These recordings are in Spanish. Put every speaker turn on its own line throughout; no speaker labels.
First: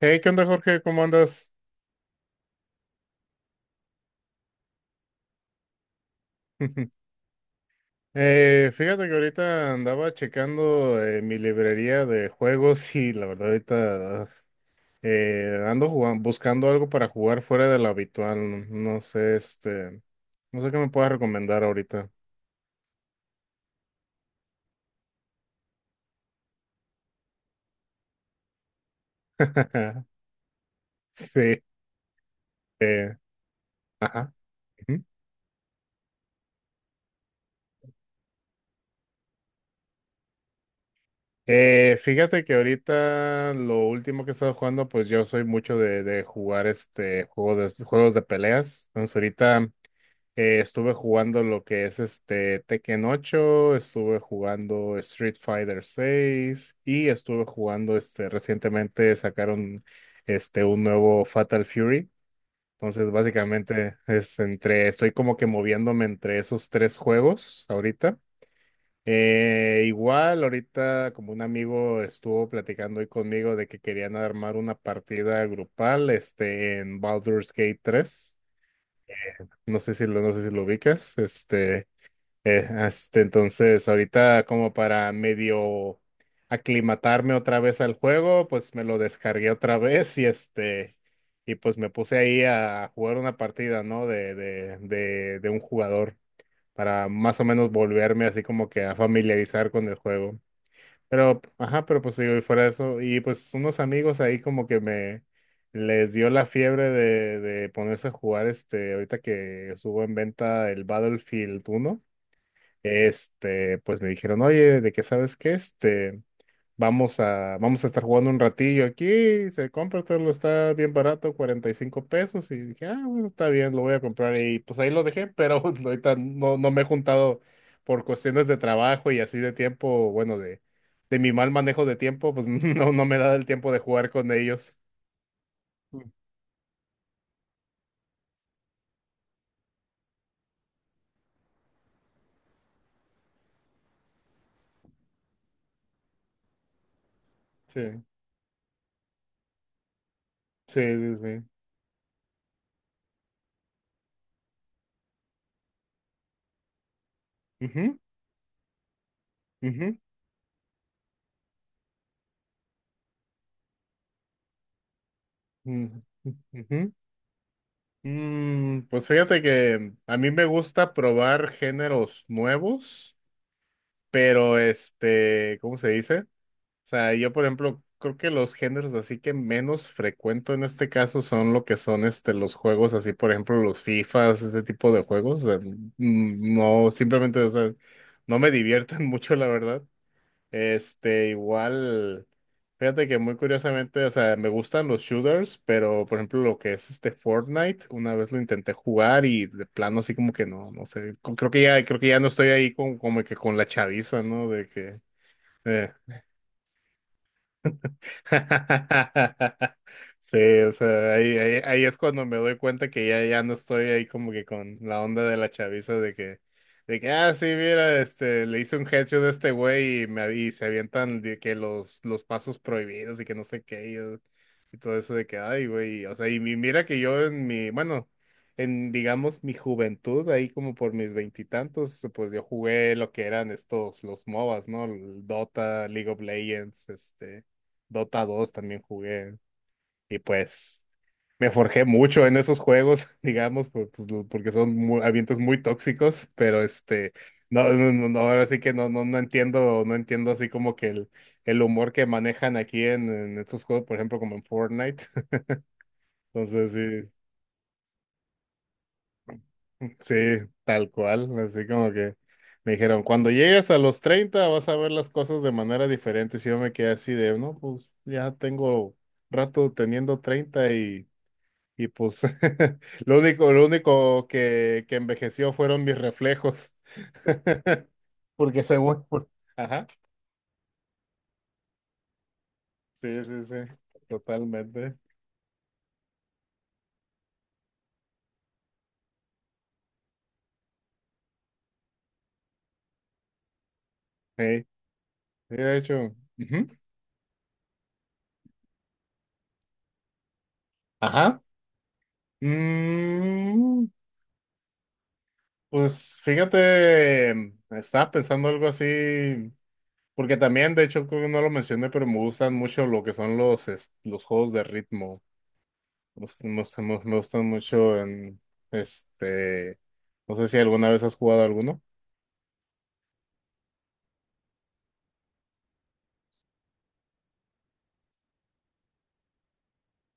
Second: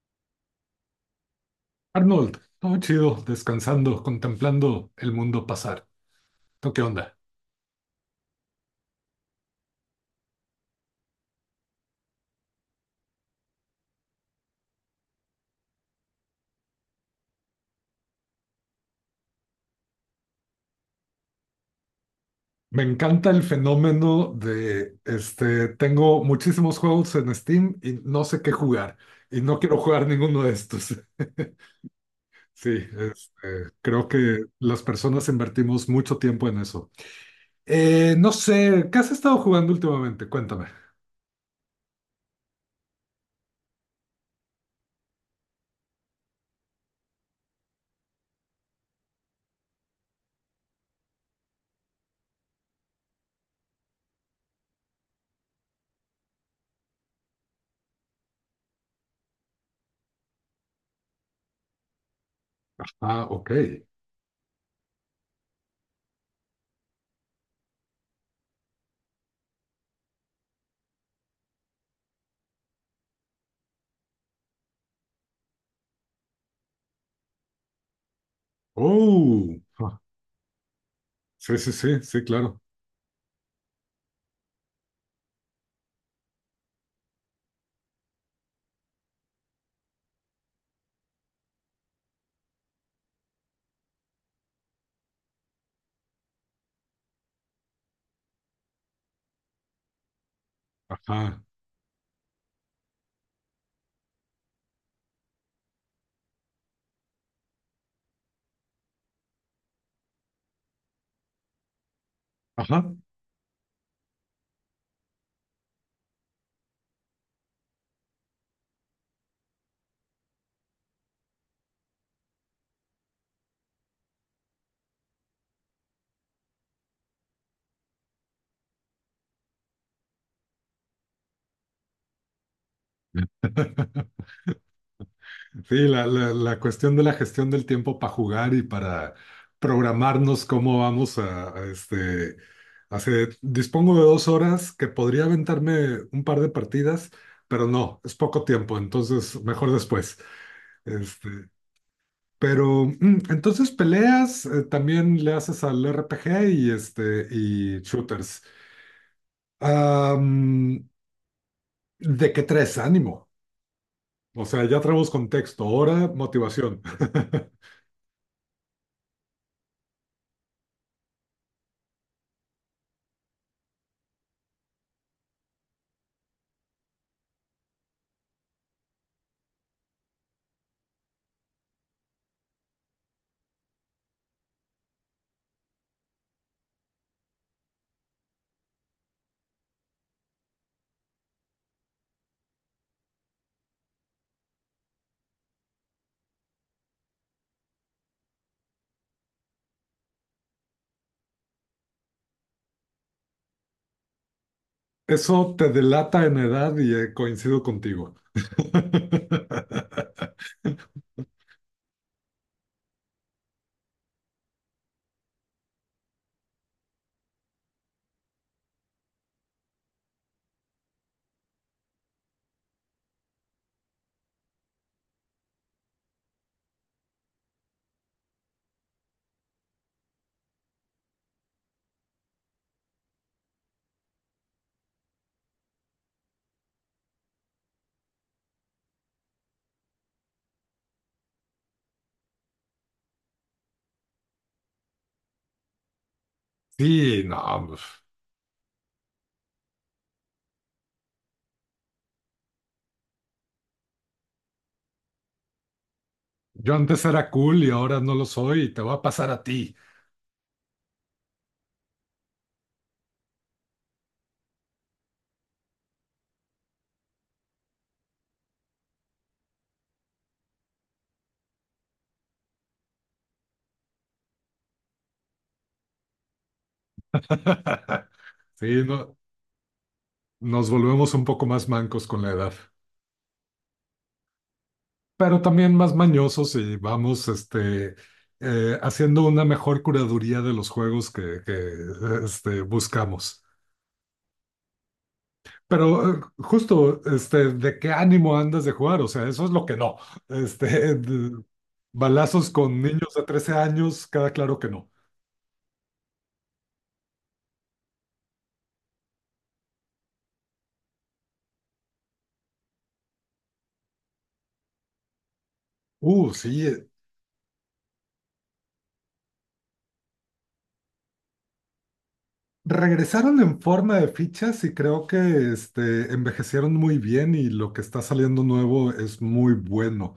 Hey, ¿qué onda, Jorge? ¿Cómo andas?
Arnold, todo chido, descansando, contemplando el mundo pasar. ¿Tú qué onda?
Fíjate que ahorita andaba checando mi librería de juegos, y la verdad ahorita buscando algo para jugar fuera de lo habitual. No sé, no sé qué me puedas recomendar ahorita.
Me encanta el fenómeno de, este, tengo muchísimos juegos en Steam y no sé qué jugar y no quiero jugar ninguno de estos.
Sí,
Sí,
eh,
este, creo
ajá.
que las
Ujú.
personas invertimos mucho tiempo en eso. No sé, ¿qué has estado jugando últimamente? Cuéntame.
Fíjate que ahorita lo último que he estado jugando, pues yo soy mucho de jugar juegos de peleas. Entonces, ahorita estuve jugando lo que es Tekken 8, estuve jugando Street Fighter 6, y estuve jugando, recientemente sacaron, un nuevo Fatal Fury. Entonces,
Ah, ok.
básicamente es entre, estoy como que moviéndome entre esos tres juegos ahorita. Igual ahorita, como un amigo estuvo platicando hoy conmigo de que querían armar una partida grupal, en Baldur's Gate 3.
Oh, ah,
No sé si lo ubicas.
sí, sí, sí, sí, claro.
Entonces, ahorita, como para medio aclimatarme otra vez al juego, pues me lo descargué otra vez, y y pues me puse ahí a jugar una partida, ¿no? De un jugador, para más o menos volverme así como que a familiarizar con el juego. Pero,
Ajá,
ajá, pues digo, y fuera de eso, y pues unos amigos ahí como que me les dio la fiebre de ponerse a jugar, ahorita que estuvo en venta el Battlefield 1,
ajá.
pues me dijeron, oye, ¿de qué sabes qué? Vamos a estar jugando un ratillo aquí, se compra, todo lo está bien barato, 45 pesos. Y dije, ah, bueno, está bien, lo voy a comprar, y pues ahí lo dejé. Pero ahorita no me he juntado, por cuestiones de trabajo y así de tiempo, bueno, de mi mal manejo de tiempo. Pues no me da el tiempo de jugar con ellos.
Sí,
Mm.
la cuestión de la gestión del tiempo para jugar y para programarnos cómo vamos a, este, hace, dispongo de 2 horas que podría aventarme un par de partidas, pero no,
Sí,
es poco tiempo, entonces mejor después.
sí, sí, sí.
Este, pero mm, entonces peleas, también le haces al RPG y este y
Ujú,
shooters.
ujú,
Am, ¿de qué tres? Ánimo. O sea, ya traemos contexto, hora,
ujú, ujú.
motivación.
Pues fíjate que a mí me gusta probar géneros nuevos, pero ¿cómo se dice? O sea, yo por ejemplo, creo que los géneros así que menos frecuento en este caso son lo que son, los juegos así, por ejemplo, los FIFAs, ese tipo de juegos. O sea, no, simplemente, o sea, no me divierten mucho, la verdad. Igual, fíjate que muy curiosamente, o sea, me gustan los shooters, pero por ejemplo lo que es, Fortnite, una vez lo intenté jugar, y de plano así como que no, no sé, creo que ya no estoy ahí con, como que con la chaviza, ¿no? De que,
Eso te
eh,
delata en edad y coincido contigo.
sí, o sea, ahí es cuando me doy cuenta que ya, no estoy ahí, como que con la onda de la chaviza, de que, ah, sí, mira, le hice un headshot a este güey, y se avientan de que los pasos prohibidos, y que no sé qué, y todo eso de que, ay, güey. O sea, y mira que yo bueno, en, digamos, mi juventud, ahí como por mis veintitantos, pues yo jugué lo que eran estos, los MOBAs, ¿no? El Dota, League of Legends, Dota 2 también jugué. Y pues me forjé mucho en esos juegos, digamos, pues, porque son ambientes muy tóxicos. Pero
Sí, no,
no,
pues,
no, no, no, ahora sí que no, no, no entiendo así como que el humor que manejan aquí, en estos juegos, por ejemplo, como en Fortnite.
yo antes
Entonces,
era cool y ahora no lo soy y te va a pasar a ti.
sí, sí, tal cual, así como que me dijeron, cuando llegues a los 30 vas a ver las cosas de manera diferente. Si yo me quedé así de, no, pues ya tengo rato teniendo 30. Y pues lo único que envejeció fueron mis reflejos. Porque
Sí,
según...
no,
por- Ajá.
nos volvemos un poco más mancos con la edad,
Sí, sí, sí. Totalmente.
pero también más mañosos y vamos haciendo una mejor curaduría de los juegos este, buscamos.
Hey, de
Pero
hecho. Ujú.
justo, este, ¿de qué ánimo andas de jugar? O sea, eso es lo que no. Este,
Ajá.
de- balazos con niños de 13
Mm,
años, cada claro que no.
pues fíjate, estaba pensando algo así. Porque también, de hecho, creo que no lo mencioné, pero me gustan mucho lo que son los juegos de ritmo. Me gustan, me
Sí,
gustan me gustan mucho en este. No sé si alguna vez has jugado alguno.
regresaron en forma de fichas y creo que este, envejecieron muy bien y lo que está saliendo nuevo es muy bueno.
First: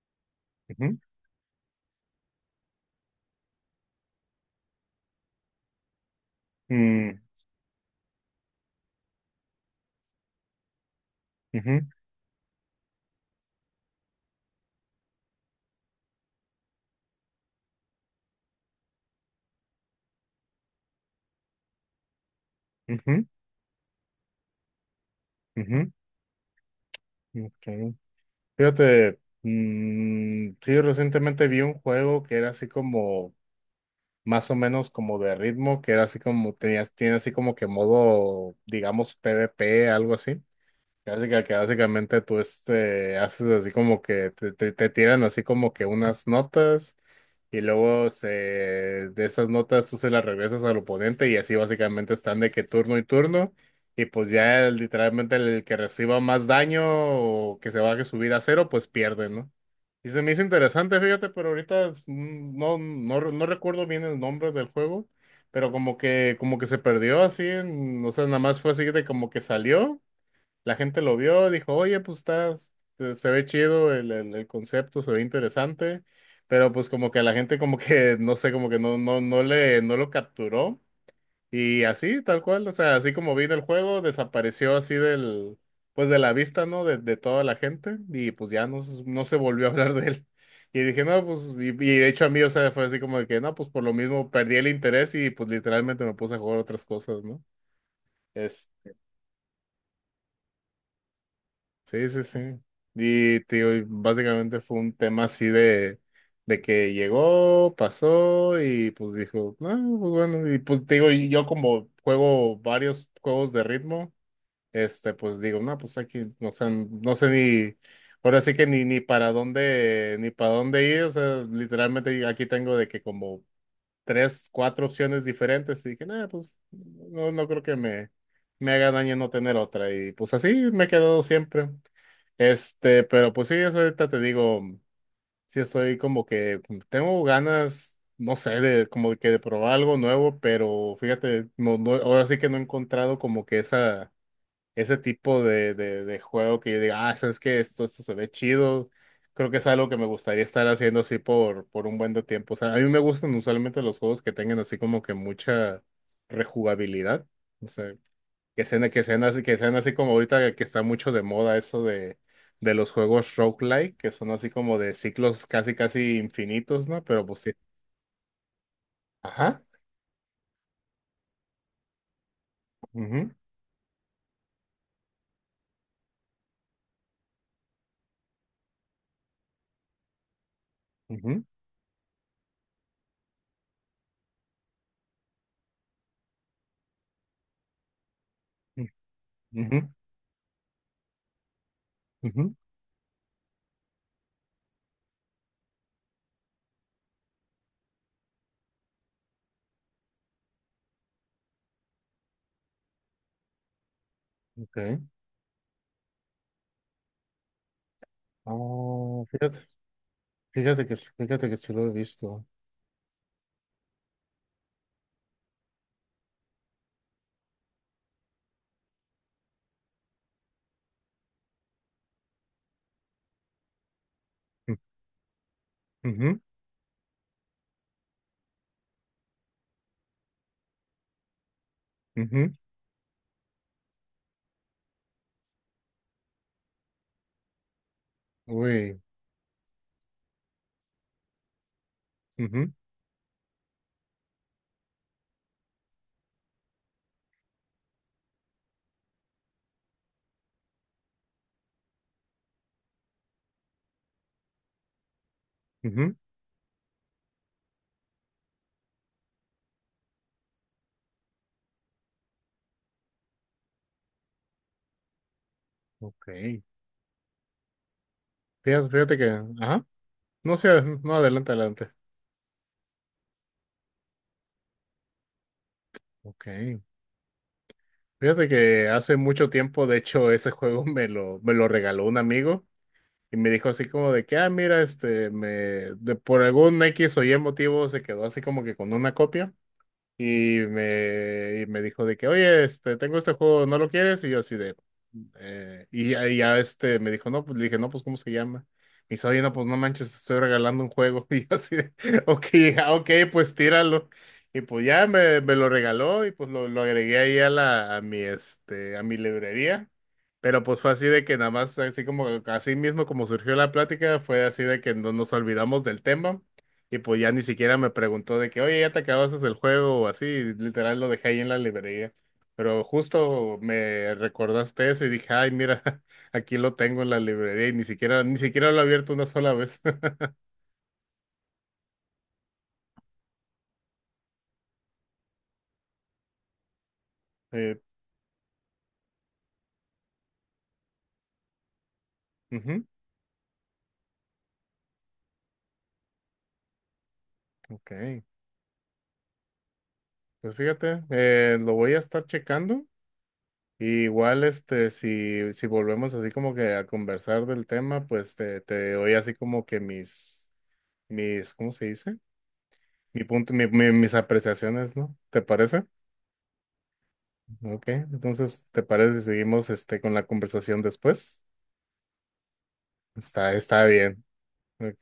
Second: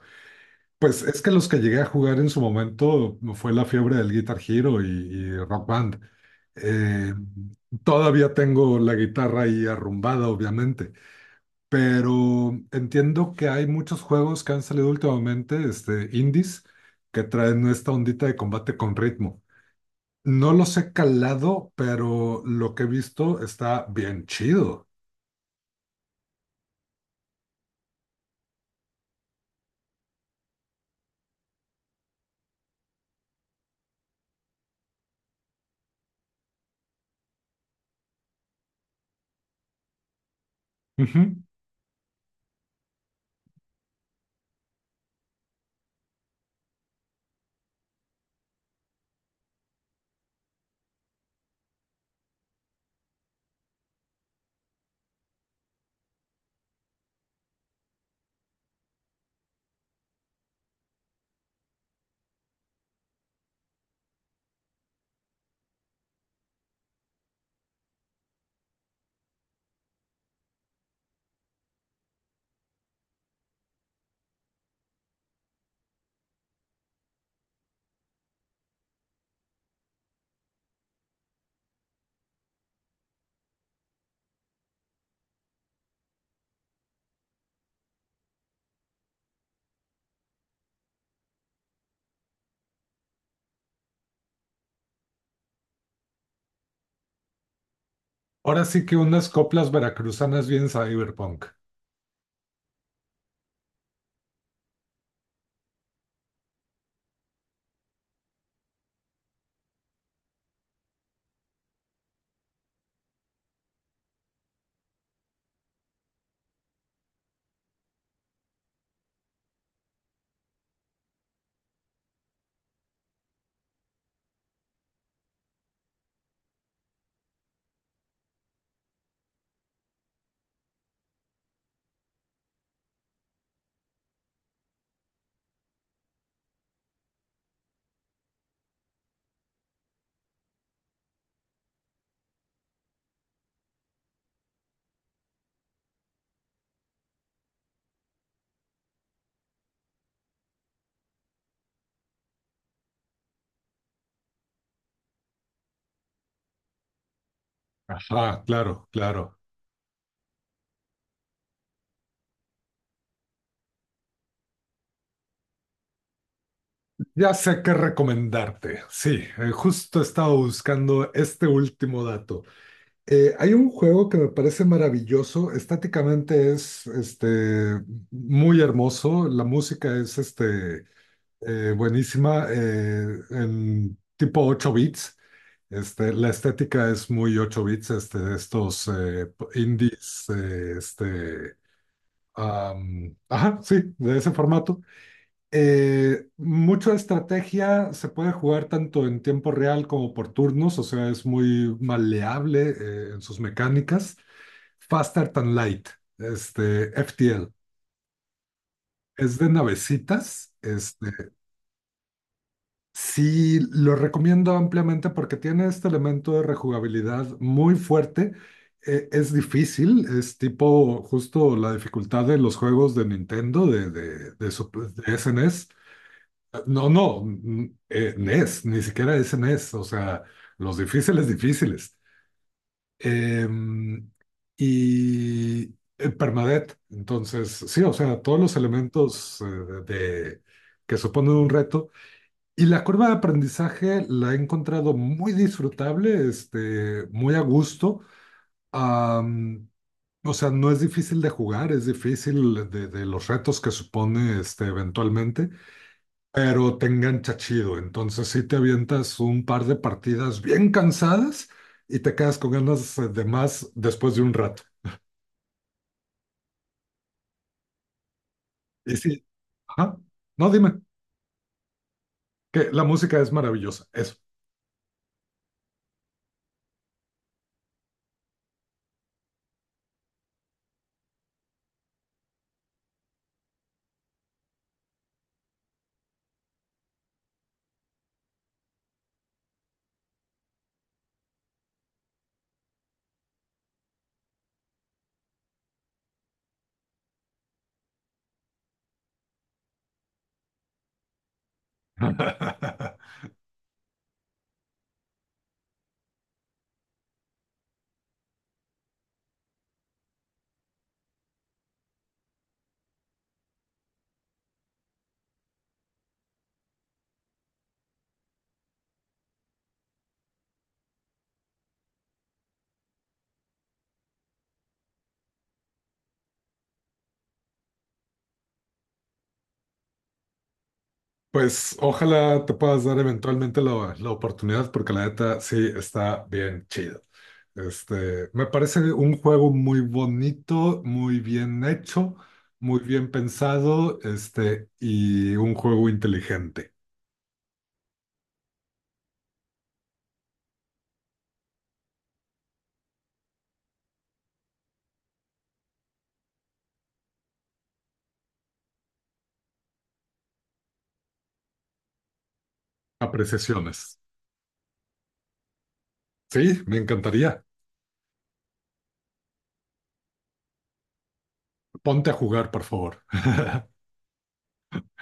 Ujú,
Pues es que los que llegué a jugar en su momento fue la fiebre del Guitar Hero y Rock Band. Eh,
mm,
todavía tengo la guitarra ahí arrumbada, obviamente.
ujú,
Pero entiendo que hay muchos juegos que han salido últimamente, este, indies, que traen esta ondita de combate con ritmo. No los he calado, pero lo que he
ujú,
visto está bien chido.
ujú, ok. Fíjate, sí, recientemente vi un juego que era así como, más o menos como de ritmo, que era así como, tiene así como que modo, digamos, PvP, algo así. Que
Ujú.
básica- que básicamente tú, haces así como que te tiran así como que unas notas, y luego de esas notas tú se las regresas al oponente, y así básicamente están de que turno y turno, y pues ya literalmente el que reciba más daño, o que se baje su vida a cero, pues pierde, ¿no? Y se me hizo interesante, fíjate, pero ahorita, no, no recuerdo bien el nombre del juego. Pero como que, se perdió así, o sea, nada más fue así de como que salió, la gente lo vio, dijo, oye, pues está, se ve chido el, concepto, se ve interesante, pero pues como que la gente como que, no sé, como que no lo capturó. Y así, tal cual, o sea, así como vino el juego, desapareció así del, pues de la vista, ¿no? De toda la gente, y pues ya no, no se volvió a hablar de él. Y dije, no, pues, y de hecho a mí, o sea, fue así como de que, no, pues por lo mismo perdí el interés, y pues literalmente me puse a jugar otras cosas, ¿no?
Ahora sí que unas coplas veracruzanas bien cyberpunk.
Sí, sí, sí. Y tío, y básicamente fue un tema así de que llegó, pasó, y pues dijo, ah, pues bueno, y pues te digo, y yo como juego varios juegos de ritmo, pues digo, no, pues aquí, no sé ni, ahora sí que ni para dónde ir. O sea, literalmente aquí tengo de que como tres, cuatro opciones diferentes, y dije, nada, pues no creo que me haga daño no tener otra. Y pues así me he quedado siempre. Pero pues sí, eso ahorita te digo, sí estoy como que tengo ganas, no sé, de como que de probar algo nuevo, pero fíjate, no, no, ahora sí que no he encontrado como que esa ese tipo de juego que yo diga, ah, sabes que esto se ve chido. Creo que es algo que me gustaría estar haciendo así por un buen de tiempo. O sea, a mí me gustan usualmente los juegos que tengan así como que mucha rejugabilidad. O sea,
Ah,
que
claro,
sean, que sean
claro.
así, que sean así como ahorita que está mucho de moda eso de los juegos roguelike, que son así como de ciclos casi casi infinitos, ¿no? Pero
Ya
pues sí.
sé qué recomendarte. Sí,
Ajá.
justo estaba buscando este último dato.
Ujú,
Hay un juego que me parece maravilloso, estáticamente es este, muy hermoso, la música es este,
ujú,
buenísima, en tipo 8 bits, este, la estética es muy 8 bits, este, de estos p-
ujú, ujú,
indies, este,
ujú.
am, ajá, sí, de ese formato. Mucho de estrategia se puede jugar tanto en tiempo real como por turnos, o sea, es muy maleable en sus mecánicas.
Ok.
Faster Than Light, este, FTL.
Oh,
Es de
fíjate.
navecitas.
Fíjate que, s-
Este,
fíjate que se lo he visto.
sí, lo recomiendo ampliamente porque tiene este elemento de rejugabilidad muy fuerte. Es difícil, es tipo justo la dificultad de los juegos de Nintendo, su-
Mm,
de SNES.
ujú,
No, no, mm, NES, ni siquiera SNES, o sea, los difíciles, difíciles.
ujú.
Em, y Permadeath. Entonces, sí, o sea, todos los
Uy,
elementos de, que suponen un reto. Y
ujú,
la curva de aprendizaje la he encontrado muy disfrutable, este, muy a gusto. Am, o sea, no es difícil de jugar, es difícil de los retos que supone este, eventualmente
ujú.
pero te engancha chido. Entonces sí te avientas un par de partidas bien cansadas y te quedas con ganas de más después de un rato.
Ok.
Y
Fíjate
sí,
que, ajá,
ajá. No,
no sé,
dime,
no, adelante, adelante.
que la música es maravillosa, eso.
Ok. Fíjate que hace mucho tiempo, de hecho, ese juego me lo regaló un amigo, y me dijo así como de que, ah, mira, por algún X o Y motivo se quedó así como que con una copia. Y me dijo de que, oye, tengo este juego, ¿no lo quieres? Y yo así de, y ya, me dijo, no, pues, le dije, no, pues, ¿cómo se llama? Me dice, oye, no, pues, no manches, te estoy regalando un juego. Y yo así de, ok, ah, ok, pues, tíralo. Y pues ya me lo regaló, y pues lo agregué ahí a la, a mi, este, a mi librería. Pero pues fue así de que nada más, así mismo como surgió la plática, fue así de que no nos olvidamos del tema. Y pues ya ni siquiera me preguntó de que, oye, ya te acabaste el juego, o así, literal lo dejé ahí en la librería. Pero justo me recordaste eso, y dije, ay, mira, aquí lo tengo en la librería, y ni siquiera lo he abierto una sola vez.
Pues ojalá te puedas dar eventualmente la oportunidad porque la neta sí está bien chido.
Eh,
Este, me parece un juego muy bonito, muy bien hecho, muy
Ujú,
bien pensado, este, y un juego inteligente.
ok. Pues fíjate, lo voy a estar checando. Y igual, si volvemos así como que a conversar del tema, pues te doy así como que mis, mis, ¿cómo se dice? Mi punto, mi- mi-
Apreciaciones.
mis apreciaciones, ¿no? ¿Te parece?
Sí, me encantaría.
Ok, entonces, ¿te parece si seguimos, con la conversación después?
Ponte a jugar, por favor.
Está bien. Ok.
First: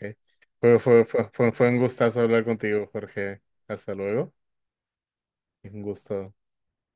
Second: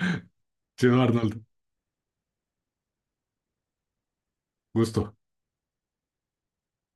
Chido, Arnold.
Fue un gustazo hablar contigo, Jorge. Hasta luego.
Gusto.
Un gusto.